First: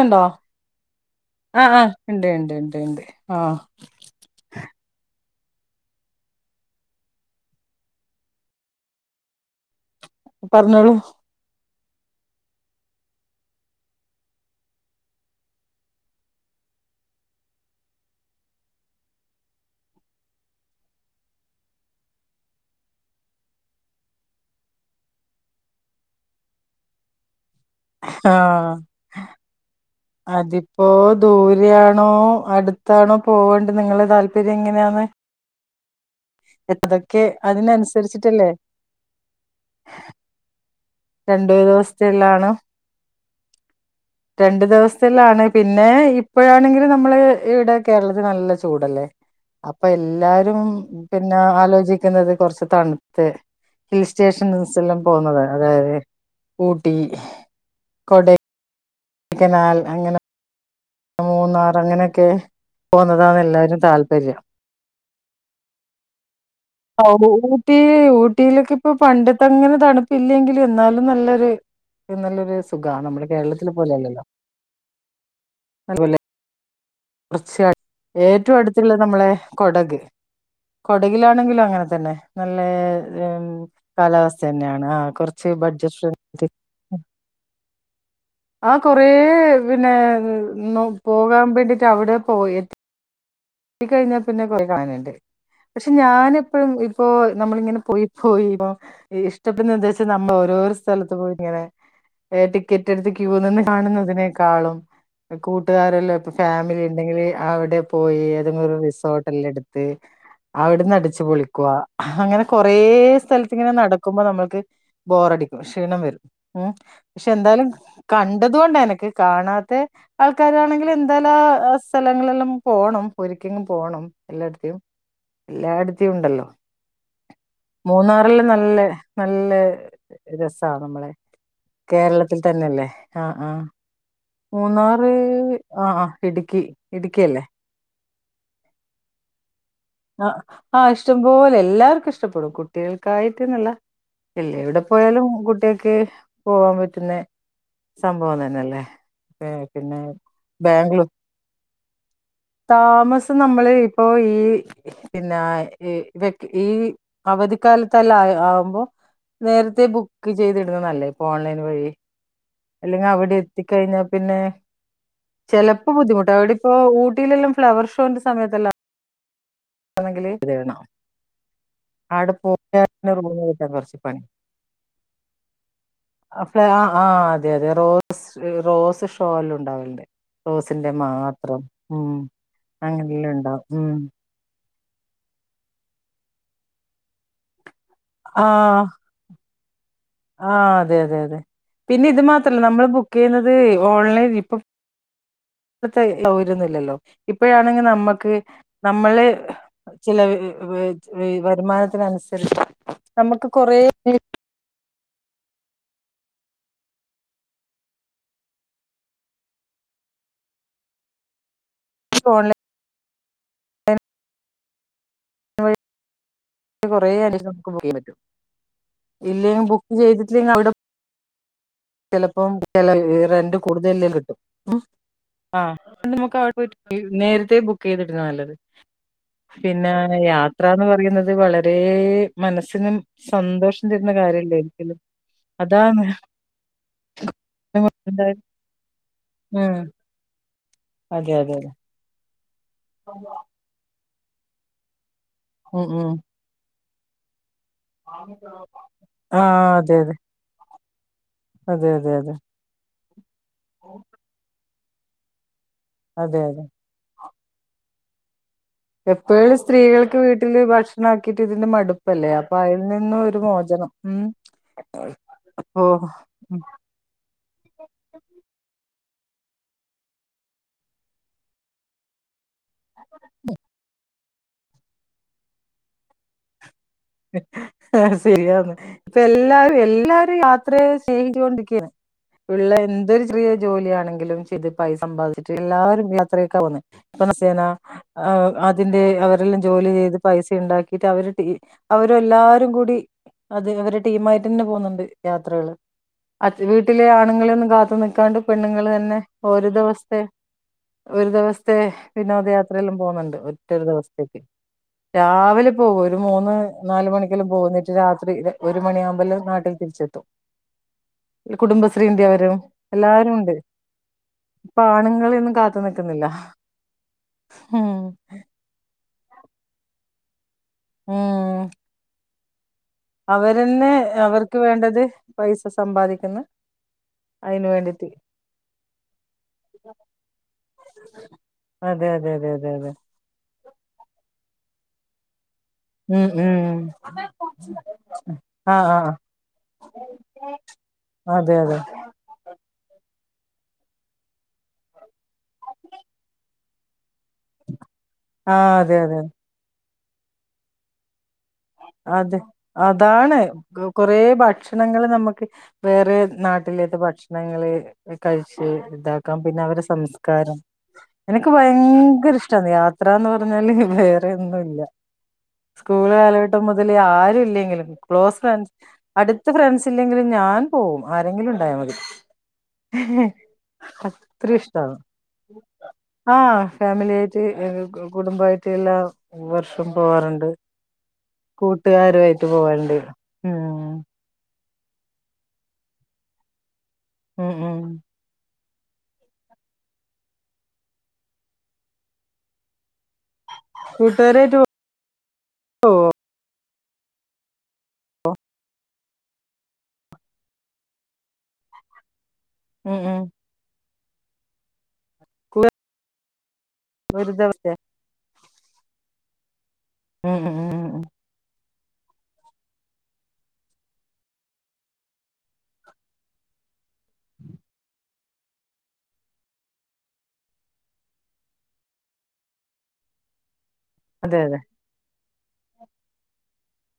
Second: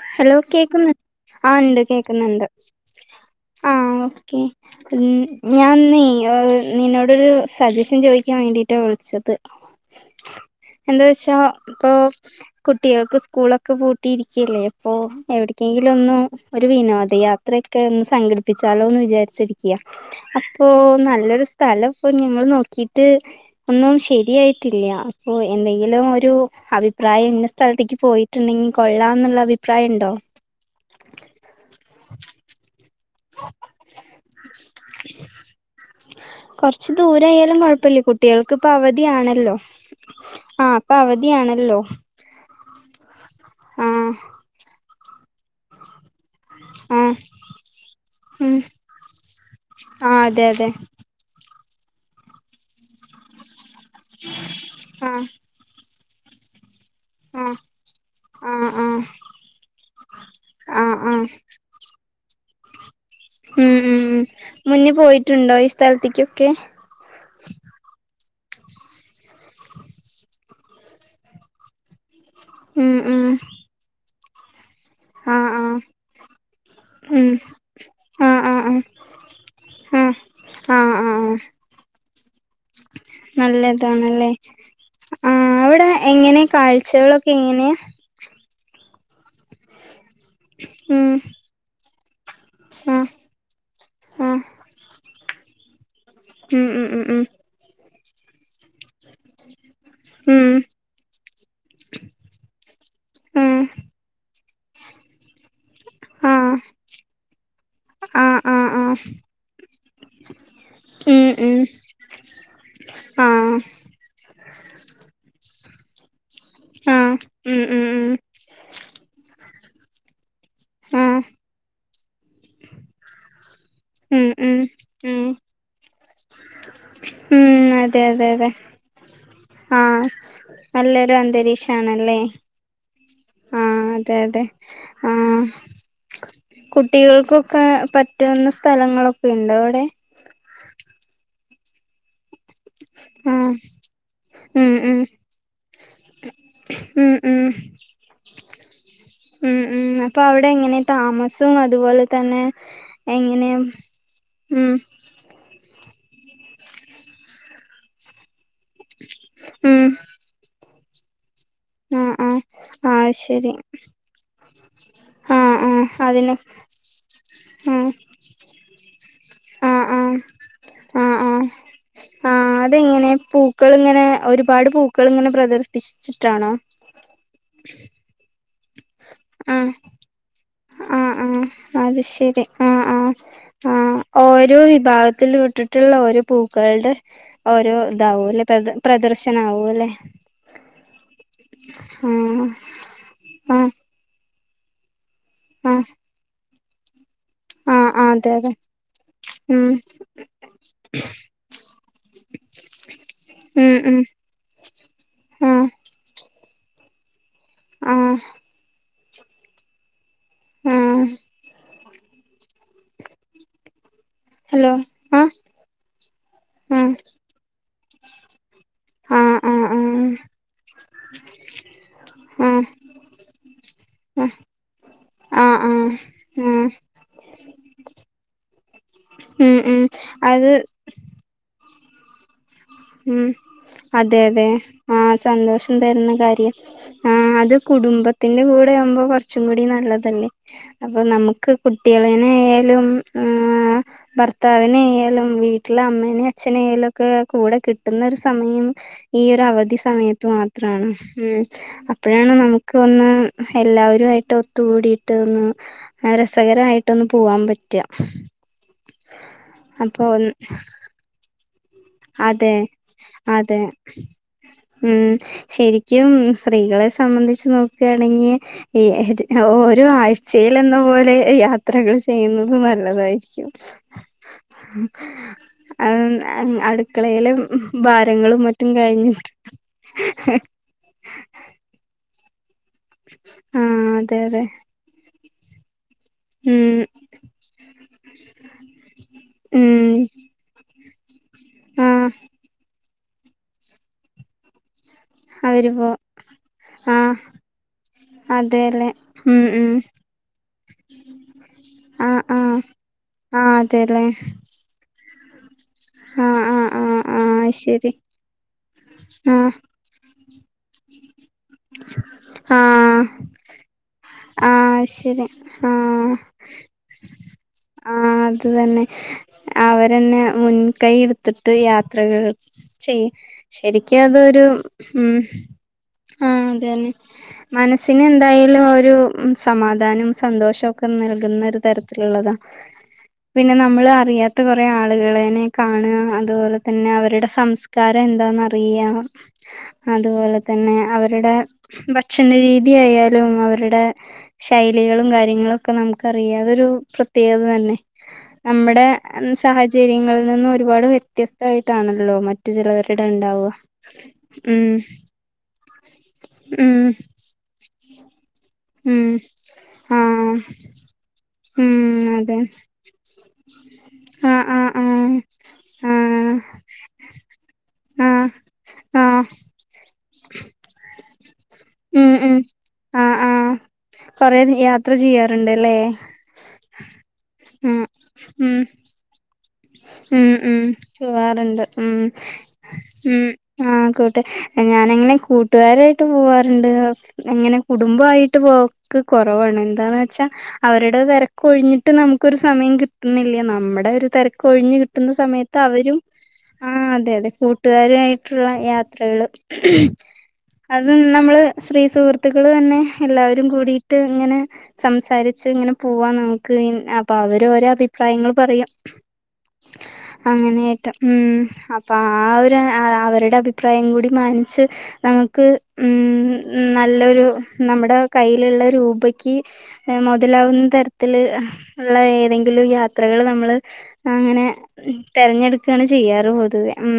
ണ്ടോ ഹലോ കേക്കുന്നു ആഹ് ണ്ട് ഉണ്ട് കേക്കുന്നുണ്ട് ഉണ്ട് ഉണ്ട് ഉണ്ട് ആഹ് ഓക്കേ ഉ ഞാൻീ നിന്നോടൊരു സജഷൻ ചോദിക്കാൻ വേണ്ടിയിട്ടാണ് വിളിച്ചത് പറഞ്ഞോളൂ ക്ഷ ഇപ്പൊ കുട്ടികൾക്ക് സ്കൂളൊക്കെ പൂട്ടിരിക്ക ക്കല്ലേ ഇപ്പൊ എവിടക്കെങ്കിലും ഒന്നും ഒരു വിനോദയാത്രയൊക്കെ ഒന്ന് സംഘടിപ്പിച്ചാലോ എന്ന് വിചാരിച്ചിരിക്കയാ അപ്പൊ നല്ലൊരു സ്ഥലംപ്പൊ നിങ്ങൾ നോക്കിട്ട് ഒന്നും ശരിയായിട്ടില്ല അപ്പൊ എന്തെങ്കിലും ഒരു അഭിപ്രായം സ്ഥലത്തേക്ക് ആഹ് പോയിട്ടുണ്ടെങ്കിൽ കൊള്ളാംന്നുള്ള അഭിപ്രായം ഉണ്ടോ അതിപ്പോ ദൂരയാണോ അടുത്താണോ പോവണ്ട് നിങ്ങളെ താല്പര്യം എങ്ങനെയാന്ന് കൊറച്ച് അതൊക്കെ ദൂരയാലും കൊഴപ്പല്ല അതിനനുസരിച്ചിട്ടല്ലേ കുട്ടികൾക്ക് ഇപ്പൊ അവധിയാണല്ലോ ആഹ് ഇപ്പ രണ്ടുപേരും അവധിയാണല്ലോ ഹോസ്റ്റലാണോ ആഹ് രണ്ടു ദിവസത്തിലാണ് പിന്നെ ഈഹ് ഇപ്പോഴാണെങ്കില് ആഹ് നമ്മളെ ഈടെ കേരളത്തിൽ നല്ല ഉം ചൂടല്ലേ അപ്പൊ ആഹ് അതെ എല്ലാരും അതെ പിന്നെ ആലോചിക്കുന്നത് കൊറച്ച് തണുത്ത് ഹിൽ സ്റ്റേഷ ഹിൽസ് ആഹ് പോകുന്നതാണ് അതായത് ഊട്ടി ആഹ് കൊടെ ആഹ് ആഹ് ക്കേനാൽ അങ്ങനെ ആഹ് ആഹ് മൂന്നാർ അങ്ങനെയൊക്കെ പോന്നതാണ് ഉം എല്ലരും ഉം ഉം താല്പര്യം മുന്നേ പോയിറ്റുണ്ടോ ഈഹ് സ്ഥലത്തേക്കൊക്കെ ആഹ് ഊട്ടി ഊട്ടിയിലൊക്കെ ഇപ്പൊ പണ്ടത്തെങ്ങനെ തണുപ്പല്ലെങ്കിലും എന്നാലും നല്ലൊരു അത് നല്ലൊരു ഉം സുഖവാ ഉം നമ്മുടെ കേരളത്തിലെ പോലെ അല്ലല്ലോ ആഹ് ആഹ് അതു പോലെ - ഉം തൊടർച്ചയായിട്ടും [unintelligible] ആഹ് ഏറ്റവും ആഹ് ആഹ് അടുത്തുള്ളത് നമ്മളെ കൊടക് ആഹ് ആഹ് ആഹ് ആഹ് കൊടകിലാണെങ്കിലും അങ്ങനെ തന്നെ നല്ല നല്ലതാണല്ലേ കാലാവസ്ഥ തന്നെയാണ് ആഹ് കൊറച്ച് അവിടെ ബഡ്ജറ്റ് എങ്ങനെ കാഴ്ചകളൊക്കെ എങ്ങനെയാ ആഹ് കൊറ പിന്നെ ഉം പോകാൻ വേണ്ടിട്ട് അവിടെ പോയി ആഹ് പോയി ആഹ് കഴിഞ്ഞാപ്പിന്നെ കൊറേ കാണാനുണ്ട് പക്ഷെ ഞാന് ഉം ഇപ്പഴും ഉം ഇപ്പോ- ഉം ഉം നമ്മളിങ്ങനെ പൊയി പോയി ഇപ്പ ഇഷ്ടത്തിന് എന്താ വെച്ചാ നമ്മള് ഉം ഓരോരോ സ്ഥലത്ത് പോയി ഇങ്ങനെ- ഏയെ ടിക്കറ്റ് എടുത്ത് ക്യൂ ഉം നിന്ന് കാണുന്നതിനേക്കാളും- കൂട്ടുകാരല്ലോ ഇപ്പൊ ആഹ് ഫാമിലി ഇണ്ടെങ്കിൽ അവിടെ ആഹ് പോയി- തിന് ആഹ് ഒരു ആഹ് റിസോർട്ട് എല്ലാം എടുത്ത്- അവിടുന്ന് അടിച്ച് ഉം ഉം പൊളിക്കുവാ അങ്ങനെ കൊറേ ആഹ് സ്ഥലത്ത് ഇങ്ങനെ നടക്കുമ്പോ നമ്മൾക്ക്- ബോറടിക്കും ക്ഷീണം വരും ഉം ആ പക്ഷെ ഉം എന്താലും- ഉം ഉം കണ്ടത് കൊണ്ടാ എനക്ക് കാണാത്തെ- ആൾക്കാരാണെങ്കില് ആ എഎന്തെല്ലാം സ്ഥലങ്ങളെല്ലാം പോണം ഒരിക്കെങ്ങും പോണം ഉം ഉം എല്ലായിടത്തേും ഉം എല്ലായിടത്തും ഇണ്ടല്ലോ ഉം അതെ അതെ മൂന്നാറില് അതെ നല്ലേ നല്ലേ ആ രസാണ് നമ്മളെ നല്ലൊരു കേരളത്തിൽ തന്നെല്ലേ ആഹ് അതെ അതെ മൂന്നാറ് ആ ആഹ് ആഹ് ഇടുക്കി ഇടുക്കി അല്ലേ ആഹ് പറ്റുന്ന സ്ഥലങ്ങളൊക്കെ ഇണ്ട് അവിടെ ആഹ് ആഹ് ഇഷ്ടംപോലെ എല്ലാർക്കും ഇഷ്ടപ്പെടും ആ കുട്ടികളാക്കായിട്ട്ന്നല്ലാ ഇല്ല ഉം എവിടെ ഉം പോയാലും കുട്ടിക്ക് പോവാൻ ഉം പറ്റുന്നേ- ഉം സംഭവം തന്നല്ലേ ഉം ഉം അപ്പൊ അവിടെ എങ്ങനെ താമസവും അതുപോലെ തന്നെ താമസം എങ്ങനെയും- നമ്മള് ഇപ്പോ ഈ പിന്നെ ഈ അവധിക്കാലത്തല്ല ആഹ്- അപ്പൊ ഉം നേരത്തെ ബുക്ക് ചെയ്തിടുന്നല്ലേ ഓൺലൈന് വഴി ആ ആ ആ അല്ലെങ്കി അവിടെ ശരി എത്തിക്കഴിഞ്ഞാ പിന്നെ- ആ ആ ചെലപ്പോ അതിന് ബുദ്ധിമുട്ടാവും അവിടിപ്പോ ഊട്ടിയിലെല്ലാം ആ ഫ്ലവർ ഷോന്റെ സമയത്തല്ലാം- ആ ആ ആണെങ്കിൽ ഇതിടണോ ആ ആ ആഹ് അതെങ്ങനെ റൂം കിട്ടാൻ കുറച്ച് പൂക്കളിങ്ങനെ പണി ഒരുപാട് പൂക്കള് ഇങ്ങനെ പ്രദർശിപ്പിച്ചു ആഹ് ആഹ് അതെ അതെ റോസ് റോസ് ഷോ എല്ലാം ആഹ് ഉണ്ടാലണ്ട് റോസിന്റെ ആഹ് ആഹ് മാത്രം അത് ഉം ശരി ആഹ് ആഹ് അങ്ങനെല്ലാം ഇണ്ടാവും ഉം ആഹ് ഓരോ വിഭാഗത്തി- വിട്ടിട്ടുള്ള ഓരോ പൂക്കളുടെ ഓരോ ഇതാവും ഇല്ലേ പ്രദ പ്രദർ - ശന ആവുവല്ലേ ആഹ് അതെ അതെ അതെ പിന്നെ ഇത് ആഹ് മാത്രല്ല നമ്മള് ബുക്ക് ചെയ്യുന്നതെ ആഹ് ഓൺലൈൻ ഇപ്പൊ- ആഹ് ഇന്നത്തെ സൗകര്യൊന്നും ഇല്ലല്ലോ ഇപ്പോഴാണെങ്കിൽ ആഹ് ആഹ് അതെ നമ്മക്ക് അതെ നമ്മള്- ഉം ചെല വരുമാനത്തിനനുസരിച്ച് നമുക്ക് ഉം കൊറേ - ഉം ആഹ് ആഹ് ആഹ് തോ [unintelligible] ആ [unintelligible] ഹലോ ആഹ് ആഹ് കുറേ അ നമുക്ക് പോകാൻ പറ്റും ഇല്ലെങ്കിൽ ബുക്ക് ചെയ്തിട്ടില്ലെങ്കിൽ അവിടെ ഉ ചിലപ്പോ ചില റെന്റ് കൂടുതലെല്ലാം ആഹ് കിട്ടും ആഹ് അത് നമുക്ക് അവിടെ പോയിട്ട് നേരത്തെ ബുക്ക് ചെയ്തിടുന്നതാ നല്ലത് ഉം ഉം പിന്നെ അത് യാത്രാന്ന് പറയുന്നത് വളരെ മനസിന് മ്മ് അതെ അതെ ആഹ് സന്തോഷം അതാണ് തരുന്ന കാര്യം ആഹ് അത് ഉം അതെ കുടുംബത്തിന്റെ കൂടെയാകുമ്പോ കുറച്ചും കൂടി നല്ലതല്ലേ അപ്പൊ നമുക്ക് അതെ അതെ കുട്ടികളന്നെ ആയാലും ഭർത്താവന്നെ ആയാലും വീട്ടില് ഉം അമ്മേനെ അച്ഛനെയും ഒക്കെ കൂടെ കിട്ടുന്ന ഒരു സമയം ഉം ഈ ഒരു ആഹ് അവധി അതെ സമയത്ത് മാത്ര മാണ് അതെ അതെ അതെ അപ്പോഴാണ് അതെ നമുക്ക് ക്ക് ഒന്ന് എല്ലാവരുമായിട്ട് ഒത്തുകൂടിയിട്ട് ഒന്ന് അതെ അതെ രസകരമായിട്ട് ഒന്ന് പോവാൻ പറ്റാ എപ്പോഴും സ്ത്രീകൾക്ക് വീട്ടില് ഭക്ഷണം ആക്കീട്ട് ഇതിന്റെ മടുപ്പല്ലേ അപ്പൊ അതെ അതിൽ നിന്നും ഒരു അതെ മോചനം മ്മ് ഉം ശരിക്കും സ്ത്രീകളെ സംബന്ധിച്ച് നോക്കുകയാണെങ്കിൽ ഈ ഓരോ ആഴ്ചയിലെന്ന പോലെ യാത്രകൾ ചെയ്യുന്നത് നല്ല തായിരിക്കും അത് അത് അടുത്ത് ആഹ് ശരിയാന്ന് കഴിഞ്ഞ് ഇപ്പം എല്ലാരും എല്ലാരും യാത്ര ചെയ്തോണ്ടിരിക്കുകയാണ് ഉള്ള എന്തൊരു ചെറിയ ആഹ് അതെ ജോലിയാണെങ്കിലും അതെ ചെയ്തിട്ട് പൈസ സമ്പാദിച്ചിട്ട് എല്ലാരും യാത്രയൊക്കെ ഉം പോന്നേ ദിവസേന അതിന്റെ അവരെല്ലാം ജോലി ഉം ചെയ്ത് പൈസ ഉണ്ടാക്കിട്ട് അവര് ആഹ് അവര് എല്ലാരും കൂടി അത് അവരുടെ ടീം ആയിട്ട് തന്നെ പോകുന്നുണ്ട് അവരിപ്പോ അത് വീട്ടിലെ ആണുങ്ങളൊന്നും കാത്തു നിക്കാണ്ട് പെണ്ണുങ്ങൾ അതെല്ലേ തന്നെ ഉം ഒരു ഉം ദിവസത്തെേ ഒരു ദിവസത്തെ ആഹ് ആഹ് വിനോദയാത്രയെല്ലാം പോകുന്നുണ്ട് ആഹ് ഒറ്റ ഒരു അതെല്ലേ ദിവസത്തേക്ക് രാവിലെ പോകും ഒരു ആഹ് മൂന്ന് ആഹ് ആഹ് നാല് മണിക്ക് ആഹ് എങ്കിലും പോന്നിട്ട് ശരി രാത്രി ഒരു മണിയെല്ലാം ആകുമ്പോ എല്ലാം ആഹ് നാട്ടിൽ തിരിച്ചെത്തും കുടുംബശ്രീൻ്റെ അവരും ആഹ് എല്ലാവരും ഉണ്ട് ഇപ്പൊ ആഹ് ശരി ആണുങ്ങളൊന്നും കാത്തു ആഹ് നിക്കുന്നില്ല ഉം ആഹ് അത് തന്നെ അവരന്നെ മുൻകൈ എടുത്തിട്ട് ഉം യാത്രകൾ ചെയ്യും അവരന്നെ ശരിക്കും അതൊരു അവർക്ക് വേണ്ടത് മ്മ് പൈസ സമ്പാദിക്കുന്നു ആഹ് അത് തന്നെ അയിന് മനസ്സിന് വേണ്ടിട്ട് എന്തായാലും ഒരു സമാധാനം സന്തോഷവും ഒക്കെ നൽകുന്ന ഒരു അതെ അതെ തരത്തിലുള്ളതാ അതെ അതെ അതെ പിന്നെ നമ്മള് അറിയാത്ത കുറെ ആളുകളെ കാണുക ഉം അതുപോലെ ഉം തന്നെ അവരുടെ സംസ്കാരം എന്താന്നറിയ ആഹ് ആഹ് അതുപോലെ തന്നെ അവരുടെ അതെ അതെ ഭക്ഷണ രീതിയായാലും അവരുടെ ശൈലികളും കാര്യങ്ങളൊക്കെ നമുക്കറിയാ അതൊരു പ്രത്യേകത തന്നെ ആഹ് നമ്മുടെ അതെ അതെ സാഹചര്യങ്ങളിൽ നിന്നും ഒരുപാട് വ്യത്യസ്ത അതെ അതാണ് കുറേ ഉം ഭക്ഷണങ്ങൾ നമ്മുക്ക് വേറെ ഉം നാട്ടിലത്തെ ഭക്ഷണങ്ങള് കഴിച്ച് ഉം ഇതാക്കാം പിന്നെ അവരുടെ ആഹ് സംസ്കാരം എനിക്ക് ഉം ഭയങ്കര അതെ ഇഷ്ടാന്ന് യാത്ര എന്ന് പറഞ്ഞാല് വേറെ ആഹ് ഒന്നും ഇല്ല ആഹ് സ്കൂൾ ആഹ് കാലഘട്ടം മുതലെ ആരും ഇല്ലെങ്കിലും ആഹ് ആഹ് ക്ലോസ് ഫ്രണ്ട്സ് ആഹ് അടുത്ത ഫ്രണ്ട്സ് ഇല്ലെങ്കിലും ഞാൻ പോകും ആരെങ്കിലും ഉണ്ടായ മതി ഉം ഉം ആഹ് ആഹ് കൊറെ അത്രിം യാത്ര ഇഷ്ട്ടാണ് ചെയ്യാറുണ്ട് അല്ലേ ആഹ് ഫാമിലി ആയിട്ട് ഉം ഉം കുടുംബായിട്ട് എല്ലാം ഉം ഉം പോവാറുണ്ട് ഉം കൂട്ടുകാരുമായിട്ട് പോവാറുണ്ട് ഉം ആഹ് ഉം കൂട്ടെ ഞാനങ്ങനെ കൂട്ടുകാരായിട്ട് പോവാറുണ്ട് ഉം എങ്ങനെ ഉം കുടുംബായിട്ട് പോ കുറവാണ് എന്താന്ന് വെച്ചാൽ അവരുടെ തിരക്ക് ഒഴിഞ്ഞിട്ട് നമുക്കൊരു സമയം കി ട്ട്ന്നില്ല നമ്മുടെ ഒരു തിരക്ക് കൂട്ടുകാരായിട്ട് പോ- ഒഴിഞ്ഞു കിട്ടുന്ന സമയത്ത് അവരും ആഹ് അതെ അതെ കൂ ട്ടുകാരുമായിട്ടുള്ള യാത്രകള് അത് നമ്മള് സ്ത്രീ സുഹൃ ത്തുക്കള് തന്നെ ഉം ഉം എല്ലാവരും കൂടിട്ട് ഇങ്ങനെ സംസാരിച്ച് ഇങ്ങനെ പോവാൻ നമുക്ക് അപ്പൊ അവര് വെറുതെ ഓരോ അഭിപ്രായങ്ങള് പറയാം അങ്ങനെയായ്റ്റാ ഉം അപ്പൊ ആ ഒരു അവരുടെ അഭിപ്രായം കൂടി മാനിച്ച് നമുക്ക് ഉം നല്ലൊരു നമ്മുടെ കയ്യിലുള്ള രൂപക്ക് മുതലാവുന്ന തരത്തില് ഉള്ള ഏതെങ്കിലും യാത്രകൾ നമ്മള് അതെ അങ്ങനെ അതെ തെരഞ്ഞെടുക്കാണ് ചെയ്യാറ് പൊതുവേ ഉം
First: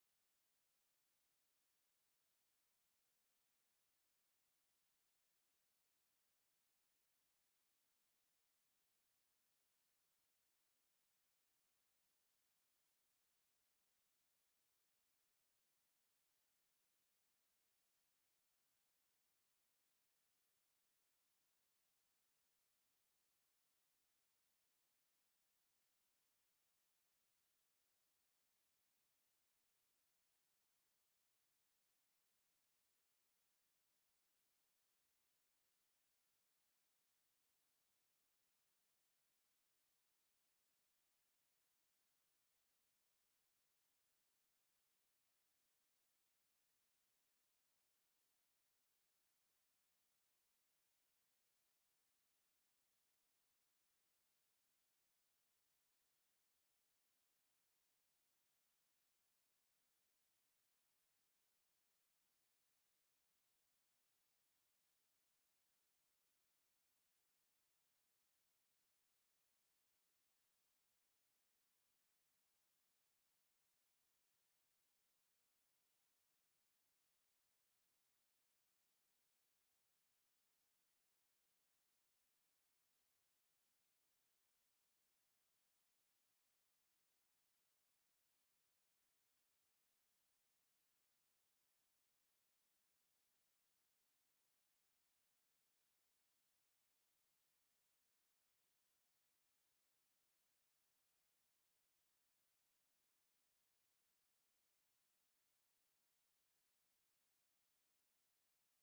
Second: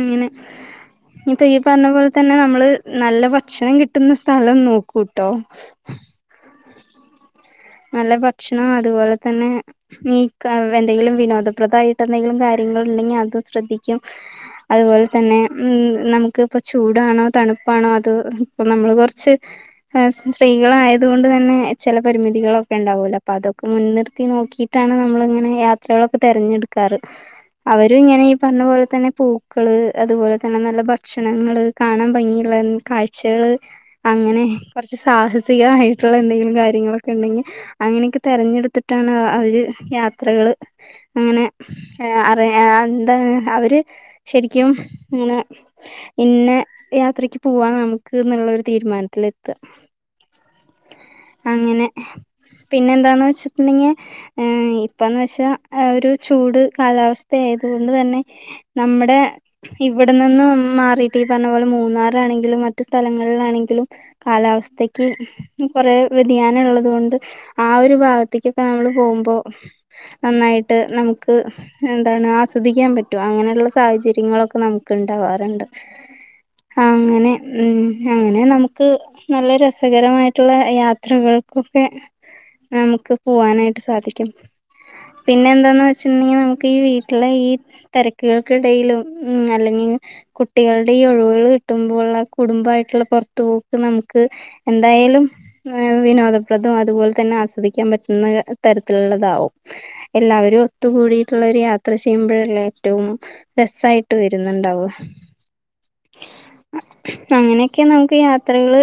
അങ്ങനെ ഇപ്പൊ ഈ പറഞ്ഞ പോലെ തന്നെ നമ്മള് നല്ല ഭക്ഷണം കിട്ടുന്ന സ്ഥലം നോക്കൂട്ടോ നല്ല ഭക്ഷണം അതുപോലെ തന്നെ നീക്ക എന്തെങ്കിലും വിനോദപ്രദമായിട്ട് എന്തെങ്കിലും കാര്യങ്ങൾ ഉണ്ടെങ്കിൽ അതും ശ്രദ്ധിക്കും അതുപോലെ തന്നെ ഉം നമുക്ക് ഇപ്പ ചൂടാണോ തണുപ്പാണോ അത് ഇപ്പൊ നമ്മള് കുറച്ച് സ്ത്രീകളായത് കൊണ്ട് തന്നെ ചില പരിമി തികളൊക്കെ ഉണ്ടാവൂലോ അപ്പൊ അതൊക്കെ മുൻനിർത്തി നോക്കിയിട്ടാണ് നമ്മളിങ്ങനെ യാത്രകളൊക്കെ തിരഞ്ഞെടുക്കാറ് അവര് ഇങ്ങനെ ഈ പറഞ്ഞ പോലെ തന്നെ പൂക്കള് അതുപോലെ തന്നെ നല്ല ഭക്ഷണങ്ങള് കാണാൻ ഭംഗിയുള്ള കാഴ്ചകള് അങ്ങനെ കുറച്ച് സാഹസികമായിട്ടുള്ള എന്തെങ്കിലും കാര്യങ്ങൾ ഉണ്ടെങ്കിൽ അങ്ങനെയൊക്കെ തിരഞ്ഞെടുത്തിട്ടാണ് അവര് യാത്രകള് അങ്ങനെ അറയാ എന്താ അവര് ശരിക്കും അങ്ങനെ ഇന്നെ യാത്രക്ക് പോവാൻ നമുക്ക് എന്നുള്ള ഒരു തീരുമാനത്തില് എത്ത അങ്ങനെ പിന്നെ എന്താന്ന് വെച്ചിട്ടുണ്ടെങ്കിൽ ഏഹ് ഇപ്പന്ന് വെച്ചാ ഒരു ചൂട് കാലാവസ്ഥ ആയതുകൊണ്ട് തന്നെ നമ്മുടെ ഇവിടെ നിന്ന് മാറിട്ട് ഈ പറഞ്ഞ പോലെ മൂന്നാറാണെങ്കിലും മറ്റു സ്ഥലങ്ങളിലാണെങ്കിലും കാലാവസ്ഥക്ക് കൊറേ വ്യതിയാനം ഉള്ള അതുകൊണ്ട് ആ ഒരു ഭാഗത്തേക്കൊക്കെ നമ്മൾ പോകുമ്പോ നന്നായിട്ട് നമുക്ക് എന്താണ് ആസ്വദിക്കാൻ പറ്റും അങ്ങനെയുള്ള സാഹചര്യങ്ങളൊക്കെ നമുക്ക് ഇണ്ടാവാറുണ്ട് അങ്ങനെ ഉം അങ്ങനെ നമുക്ക് നല്ല രസകരമായിട്ടുള്ള യാത്രകൾ ഒക്കെ നമുക്ക് പോവാനായിട്ട് സാധിക്കും പിന്നെ എന്താന്ന് വെച്ചിട്ടുണ്ടെങ്കിൽ നമുക്ക് ഈ വീട്ടിലെ ഈ തിരക്കുകൾക്കിടയിലും ഉം അല്ലെങ്കിൽ കുട്ടികളുടെ ഈ ഒഴിവുകൾ കിട്ടുമ്പോ ഉള്ള കുടുംബമായിട്ടുള്ള പുറത്തു പോക്ക് നമുക്ക് എന്തായാലും ഏഹ് വിനോദം പ്രതം അതുപോലെ തന്നെ ആസ്വദിക്കാൻ പറ്റുന്ന തരത്തിലുള്ളതാകും എല്ലാവരും ഒത്തുകൂടിട്ടുള്ളര് യാത്ര ചെയ്യുമ്പോഴല്ല ഏറ്റവും രസായിട്ട് വരുന്നുണ്ടാവ അങ്ങനെയൊക്കെ നമുക്ക് യാത്രകള്